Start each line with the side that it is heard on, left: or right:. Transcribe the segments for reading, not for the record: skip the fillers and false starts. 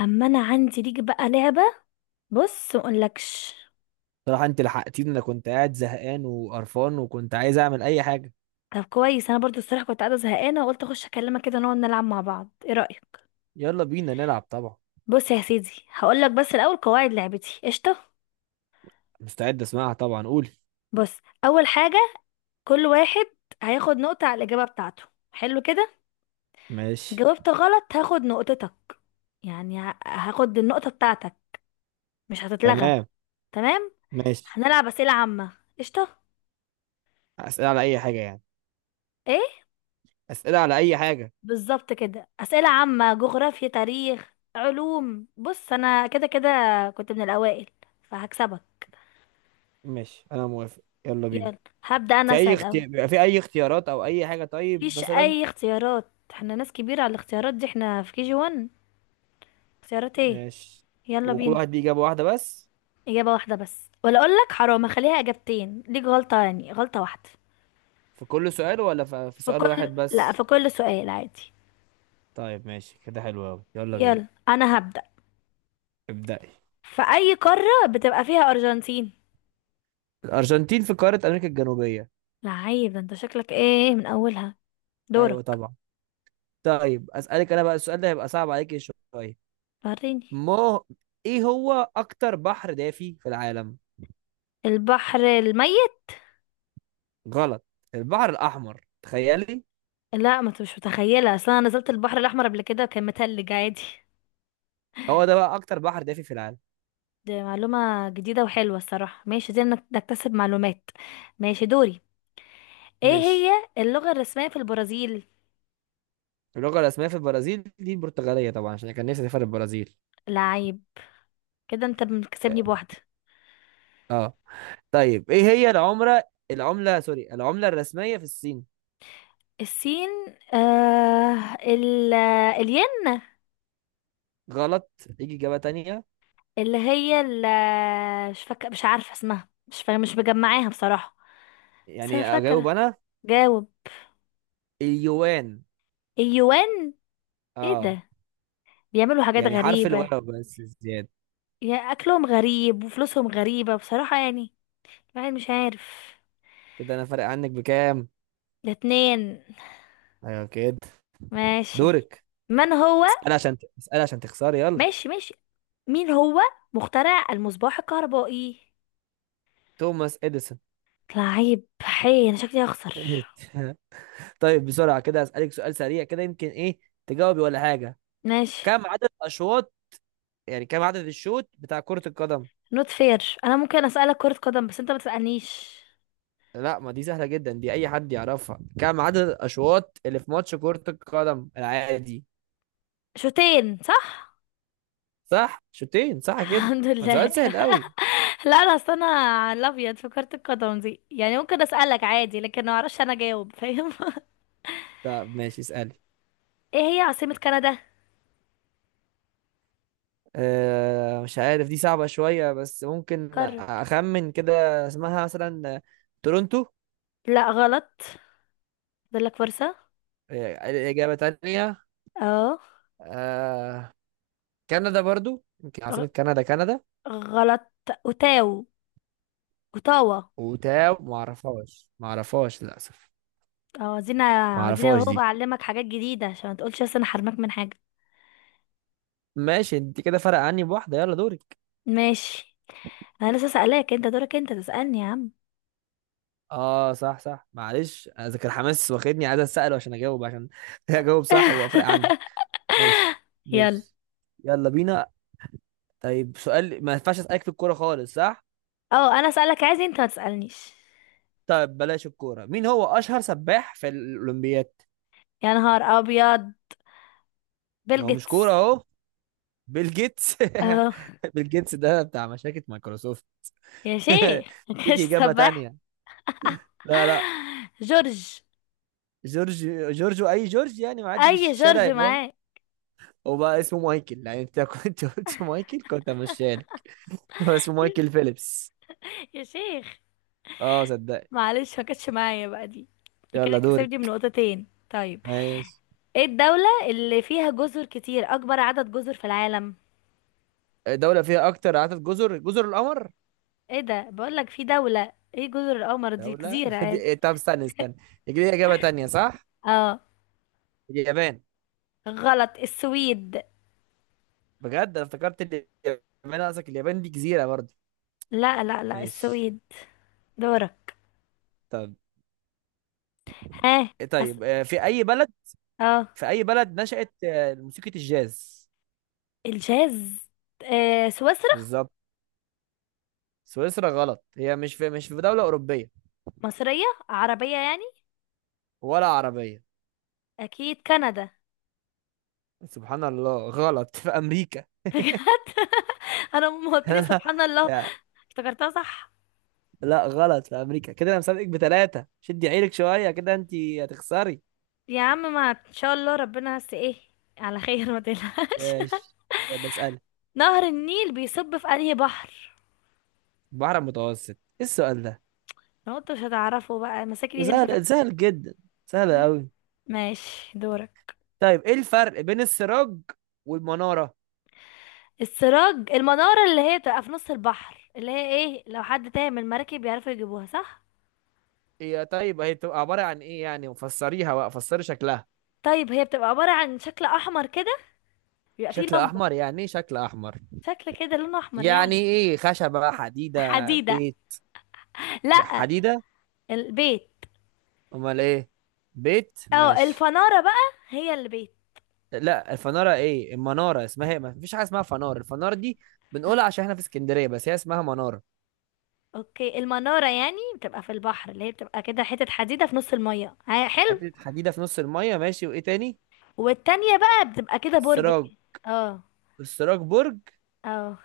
left: اما انا عندي ليك بقى لعبه. بص، ما اقولكش.
right: صراحة انت لحقتيني. انا كنت قاعد زهقان وقرفان وكنت عايز اعمل اي حاجة.
left: طب كويس، انا برضو الصراحه كنت قاعده زهقانه وقلت اخش اكلمك كده نقعد نلعب مع بعض، ايه رايك؟
right: يلا بينا نلعب طبعا.
left: بص يا سيدي، هقولك بس الاول قواعد لعبتي، قشطه.
right: مستعد اسمعها طبعا، قولي.
left: بص، اول حاجه، كل واحد هياخد نقطه على الاجابه بتاعته، حلو كده.
right: ماشي.
left: جاوبت غلط هاخد نقطتك، يعني هاخد النقطه بتاعتك، مش هتتلغى.
right: تمام.
left: تمام.
right: ماشي.
left: هنلعب اسئله عامه، قشطه.
right: اسئلة على اي حاجة يعني؟
left: ايه؟
right: اسئلة على اي حاجة.
left: بالظبط كده، أسئلة عامة، جغرافيا، تاريخ، علوم. بص، أنا كده كده كنت من الأوائل فهكسبك.
right: ماشي، انا موافق، يلا بينا.
left: يلا، هبدأ أنا أسأل أول.
right: في اي اختيارات او اي حاجة؟ طيب
left: مفيش
right: مثلا.
left: أي اختيارات، احنا ناس كبيرة على الاختيارات دي، احنا في KG1، اختيارات ايه.
right: ماشي.
left: يلا
right: وكل
left: بينا.
right: واحد ليه اجابة واحدة بس؟
left: إجابة واحدة بس، ولا أقول لك حرام أخليها إجابتين ليك، غلطة يعني غلطة واحدة.
right: في كل سؤال ولا في
left: في
right: سؤال
left: كل،
right: واحد
left: لا،
right: بس؟
left: في كل سؤال عادي.
right: طيب ماشي كده، حلو قوي، يلا بينا.
left: يلا أنا هبدأ.
right: ابدأي.
left: في أي قارة بتبقى فيها أرجنتين؟
right: الارجنتين في قارة امريكا الجنوبية.
left: لعيب، ده انت شكلك ايه من أولها.
right: ايوه
left: دورك.
right: طبعا. طيب اسالك انا بقى. السؤال ده هيبقى صعب عليك شويه.
left: وريني.
right: ما ايه هو اكتر بحر دافي في العالم؟
left: البحر الميت.
right: غلط. البحر الاحمر، تخيلي.
left: لا، ما انت مش متخيله، اصل انا نزلت البحر الاحمر قبل كده وكان متلج عادي.
right: هو ده بقى اكتر بحر دافي في العالم.
left: دي معلومه جديده وحلوه الصراحه، ماشي دي انك نكتسب معلومات. ماشي دوري. ايه
right: ماشي.
left: هي اللغه الرسميه في البرازيل؟
right: اللغه الرسميه في البرازيل دي البرتغاليه طبعا، عشان كان نفسي اسافر البرازيل.
left: لعيب، كده انت مكسبني بواحده.
right: اه. طيب ايه هي العمره العمله سوري العمله الرسميه في الصين؟
left: السين، آه ال الين.
right: غلط. يجي اجابه تانية؟
left: اللي هي ال، مش فاكره، مش عارفه اسمها، مش فاكره، مش مجمعاها بصراحه. بس انا
right: يعني اجاوب
left: فاكره.
right: انا؟
left: جاوب.
right: اليوان.
left: اليوان. ايه
right: اه.
left: ده، بيعملوا حاجات
right: يعني حرف
left: غريبه،
right: الواو بس زياده.
left: يعني اكلهم غريب وفلوسهم غريبة بصراحة، يعني الواحد مش عارف.
right: كده انا فارق عنك بكام؟
left: ده اتنين.
right: ايوه كده.
left: ماشي.
right: دورك.
left: من هو،
right: اسأل عشان تخسري، يلا.
left: ماشي ماشي، مين هو مخترع المصباح الكهربائي؟
right: توماس اديسون.
left: لعيب حي، انا شكلي هخسر.
right: طيب بسرعة كده اسألك سؤال سريع، كده يمكن ايه تجاوبي ولا حاجة.
left: ماشي.
right: كم عدد اشواط يعني كم عدد الشوط بتاع كرة القدم؟
left: نوت فير، انا ممكن اسألك كرة قدم بس انت ما تسألنيش.
right: لا، ما دي سهلة جدا، دي اي حد يعرفها. كم عدد الاشواط اللي في ماتش كرة القدم العادي؟
left: شوتين صح؟
right: صح، شوطين، صح كده.
left: الحمد
right: ما
left: لله.
right: سؤال سهل قوي.
left: لا، انا اصل انا على الابيض في كرة القدم دي، يعني ممكن اسألك عادي لكن ما اعرفش انا اجاوب، فاهم؟
right: طب ماشي، اسألي.
left: ايه هي عاصمة كندا؟
right: مش عارف، دي صعبة شوية، بس ممكن
left: قرب.
right: أخمن كده. اسمها مثلا تورونتو.
left: لا، غلط، فاضلك فرصة.
right: آه، الإجابة تانية.
left: اه،
right: آه. كندا برضو، يمكن عاصمة
left: غ-
right: كندا كندا.
left: غلط. اوتاو اوتاوا.
right: وتاو، معرفهاش للأسف.
left: اه، عايزين عايزين اهو
right: معرفهاش دي.
left: بعلمك حاجات جديدة عشان ما تقولش بس انا حرمك من حاجة.
right: ماشي، انت كده فرق عني بواحدة، يلا دورك.
left: ماشي، انا لسه سألاك، انت دورك انت تسألني يا عم.
right: اه صح صح، معلش، ذاكر حماس واخدني، عايز اسأله عشان اجاوب عشان اجاوب صح وافرق عني. ماشي.
left: يلا.
right: ماشي. يلا بينا. طيب سؤال، ما ينفعش اسألك في الكورة خالص، صح؟
left: اه، انا اسألك عايز، انت ما تسألنيش.
right: طيب بلاش الكورة. مين هو أشهر سباح في الأولمبياد؟
left: يا نهار ابيض، بيل
right: هو مش
left: جيتس.
right: كورة أهو. بيل جيتس.
left: اه.
right: بيل جيتس ده بتاع مشاكل مايكروسوفت.
left: يا شيخ،
right: ديك
left: مكانش
right: إجابة
left: سباح.
right: تانية؟ لا لا.
left: جورج.
right: جورج؟ جورج؟ أي جورج؟ يعني معدي في
left: اي
right: الشارع
left: جورج
right: يبقى هو؟
left: معاك؟
right: هو بقى اسمه مايكل، يعني أنت كنت قلت مايكل كنت مشاني. هو اسمه مايكل فيليبس.
left: يا شيخ.
right: أه، صدق.
left: معلش، ما كانتش معايا بقى دي، دي كده
right: يلا دوري.
left: كسبتي من نقطتين، طيب.
right: ماشي.
left: ايه الدولة اللي فيها جزر كتير، اكبر عدد جزر في العالم؟
right: دولة فيها أكتر عدد جزر جزر القمر.
left: ايه ده، بقول لك في دولة ايه، جزر القمر دي
right: دولة؟
left: جزيرة عادي.
right: دي طب استنى استنى، يجي لي إجابة تانية، صح؟
left: اه
right: اليابان.
left: غلط، السويد.
right: بجد، أنا افتكرت اليابان، قصدك اليابان دي جزيرة برضه.
left: لا، لا، لا،
right: ماشي.
left: السويد. دورك.
right: طب.
left: ها. أس...
right: طيب
left: اه،
right: في اي بلد نشأت موسيقى الجاز؟
left: الجاز. سويسرا.
right: بالظبط. سويسرا غلط، هي مش في دولة أوروبية.
left: مصرية، عربية يعني.
right: ولا عربية.
left: اكيد كندا.
right: سبحان الله، غلط، في أمريكا.
left: بجد؟ انا ما قلت لي سبحان الله،
right: لا
left: افتكرتها صح.
right: لا، غلط، في أمريكا. كده أنا مسابقك بتلاتة، شدي عيلك شوية كده، أنت هتخسري.
left: يا عم ما ان شاء الله ربنا، بس ايه على خير ما تقلقش.
right: ايش. يلا اسألي.
left: نهر النيل بيصب في انهي بحر؟
right: البحر المتوسط. إيه السؤال ده؟
left: لو انت مش هتعرفه بقى
right: ده
left: مساكني انت
right: سهل،
left: فاكر.
right: سهل جدا، سهل أوي.
left: ماشي دورك.
right: طيب إيه الفرق بين السراج والمنارة؟
left: السراج، المنارة اللي هي بتبقى في نص البحر، اللي هي ايه، لو حد تايه من المراكب بيعرفوا يجيبوها، صح.
right: هي طيب، هي بتبقى عبارة عن إيه يعني، وفسريها بقى، فسري شكلها.
left: طيب، هي بتبقى عبارة عن شكل احمر كده، بيبقى فيه
right: شكله
left: لمبة.
right: احمر؟ يعني ايه شكله احمر؟
left: شكل كده لونه احمر
right: يعني
left: يعني.
right: ايه، خشبة، حديدة،
left: حديدة.
right: بيت؟
left: لا،
right: حديدة.
left: البيت.
right: امال ايه؟ بيت
left: اه،
right: ماشي.
left: الفنارة بقى هي البيت.
right: لا الفنارة، ايه المنارة، اسمها ايه، ما فيش حاجة اسمها فنار، الفنار دي بنقولها عشان احنا في اسكندرية، بس هي اسمها منارة.
left: اوكي، المنارة يعني بتبقى في البحر، اللي هي بتبقى كده حتة حديدة في نص المية، حلو.
right: حتة حديدة في نص المية، ماشي، وايه تاني؟
left: والتانية بقى بتبقى كده برج
right: السراج؟
left: كده. اه.
right: السراج برج؟
left: اه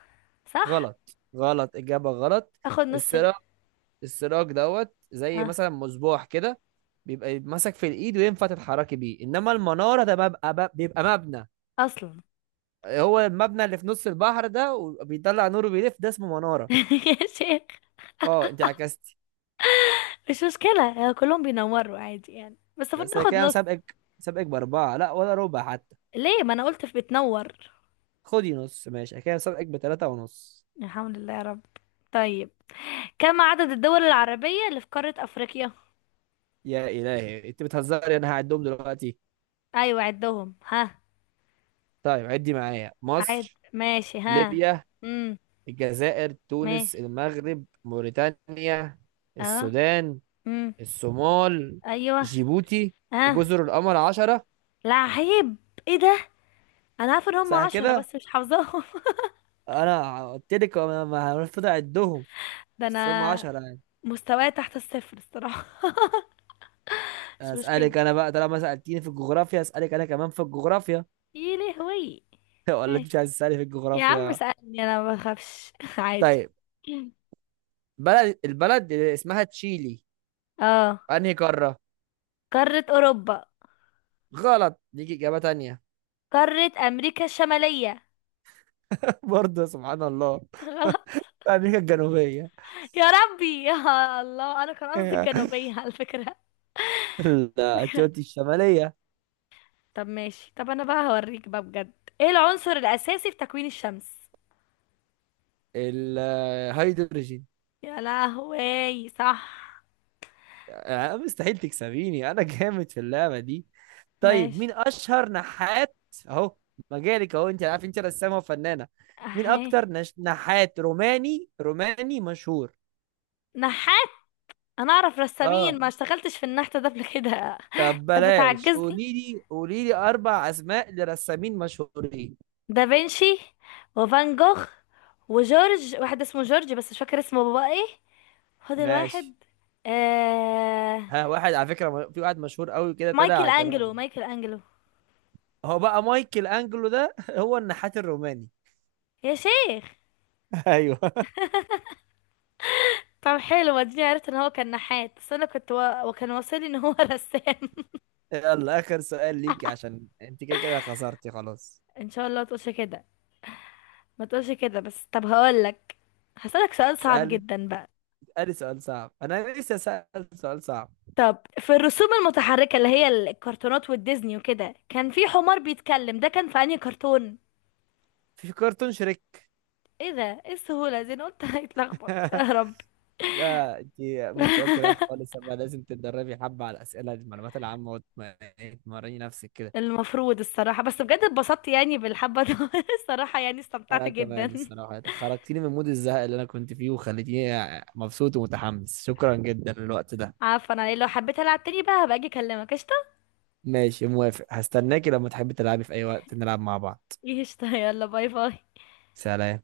left: صح.
right: غلط غلط، اجابة غلط.
left: اخد نص ده.
right: السراج. السراج دوت، زي
left: اه.
right: مثلا مصباح كده، بيبقى ماسك في الايد وينفع تتحركي بيه. انما المنارة ده بيبقى مبنى.
left: اصلا.
right: هو المبنى اللي في نص البحر ده وبيطلع نور وبيلف، ده اسمه منارة.
left: يا شيخ.
right: اه انت عكستي.
left: مش مشكلة، كلهم بينوروا عادي يعني، بس المفروض
right: بس أنا
left: ناخد
right: كده
left: نص.
right: مسابقك، مسابقك بأربعة، لا ولا ربع حتى.
left: ليه، ما انا قلت في بتنور.
right: خدي نص، ماشي، أنا كده مسابقك بتلاتة ونص.
left: الحمد لله يا رب. طيب، كم عدد الدول العربية اللي في قارة افريقيا؟
right: يا إلهي، انت بتهزري، انا هعدهم دلوقتي.
left: ايوه عدهم، ها.
right: طيب عدي معايا.
left: عد.
right: مصر،
left: ماشي، ها.
right: ليبيا،
left: امم.
right: الجزائر،
left: ماشي
right: تونس، المغرب، موريتانيا،
left: اه.
right: السودان،
left: امم.
right: الصومال،
left: ايوه.
right: جيبوتي،
left: ها.
right: وجزر القمر. عشرة،
left: لا عيب، ايه ده، انا عارفه ان هم
right: صح
left: 10
right: كده؟
left: بس مش حافظاهم.
right: انا قلت لك ما هنفضل عدهم.
left: ده
right: بس هم
left: انا
right: 10.
left: مستواي تحت الصفر الصراحه. مش مشكله.
right: اسالك انا بقى، طالما سالتيني في الجغرافيا اسالك انا كمان في الجغرافيا.
left: ايه لهوي؟
right: ولا انت
left: إيه.
right: مش عايز تسالي في
left: يا عم
right: الجغرافيا؟
left: سألني، انا ما بخافش عادي.
right: طيب البلد اللي اسمها تشيلي،
left: اه.
right: انهي قاره؟
left: قاره اوروبا.
right: غلط، ليك اجابه تانية.
left: قاره امريكا الشماليه.
right: برضه، سبحان الله.
left: غلط.
right: امريكا الجنوبيه.
left: يا ربي، يا الله، انا كان قصدي الجنوبيه على فكره.
right: اثيوبيا الشماليه.
left: طب ماشي، طب انا بقى هوريك بقى بجد. ايه العنصر الاساسي في تكوين الشمس؟
right: الهيدروجين.
left: يا لهوي، صح.
right: آه، مستحيل تكسبيني، انا جامد في اللعبه دي. طيب
left: ماشي.
right: مين اشهر نحات؟ اهو، مجالك اهو، انت عارف انت رسامه وفنانه. مين
left: اهي.
right: اكتر نحات روماني، روماني مشهور.
left: نحاس. انا اعرف
right: اه.
left: رسامين، ما اشتغلتش في النحت ده قبل كده.
right: طب
left: انت
right: بلاش،
left: بتعجزني.
right: قولي لي اربع اسماء لرسامين مشهورين.
left: دافنشي، وفان جوخ، وجورج، واحد اسمه جورج بس مش فاكر اسمه بابا ايه. خد
right: ماشي.
left: الواحد. آه...
right: ها، واحد على فكره، في واحد مشهور قوي كده
left: مايكل
right: طلع كان.
left: انجلو، مايكل انجلو.
right: هو بقى مايكل انجلو ده، هو النحات الروماني.
left: يا شيخ.
right: ايوه.
left: طب حلو، اديني عرفت ان هو كان نحات، بس انا كنت وكان واصلي ان هو رسام.
right: يلا اخر سؤال ليكي، عشان انت كده كده خسرتي خلاص.
left: ان شاء الله ما تقولش كده، ما تقولش كده بس، طب هقولك، هسألك سؤال صعب
right: اسالي.
left: جدا بقى.
right: اسالي سؤال صعب، انا لسه سأل سؤال صعب.
left: طب في الرسوم المتحركة اللي هي الكرتونات والديزني وكده، كان في حمار بيتكلم، ده كان في انهي كرتون؟
right: في كرتون شريك.
left: ايه ده، ايه السهولة دي، انا قلت هيتلخبط يا رب.
right: يا انت، مستواك رايح خالص، اما لازم تتدربي حبة على الأسئلة دي، المعلومات العامة، وتمرني نفسك كده.
left: المفروض الصراحة، بس بجد اتبسطت يعني بالحبة دي. الصراحة يعني استمتعت
right: انا كمان
left: جدا.
right: الصراحة خرجتيني من مود الزهق اللي انا كنت فيه، وخليتيني مبسوط ومتحمس. شكرا جدا للوقت ده.
left: عفوا، انا لو حبيت العب تاني بقى هبقى اجي اكلمك، قشطة.
right: ماشي، موافق، هستناكي لما تحبي تلعبي، في اي وقت نلعب مع بعض.
left: قشطة، يلا باي باي.
right: سلام.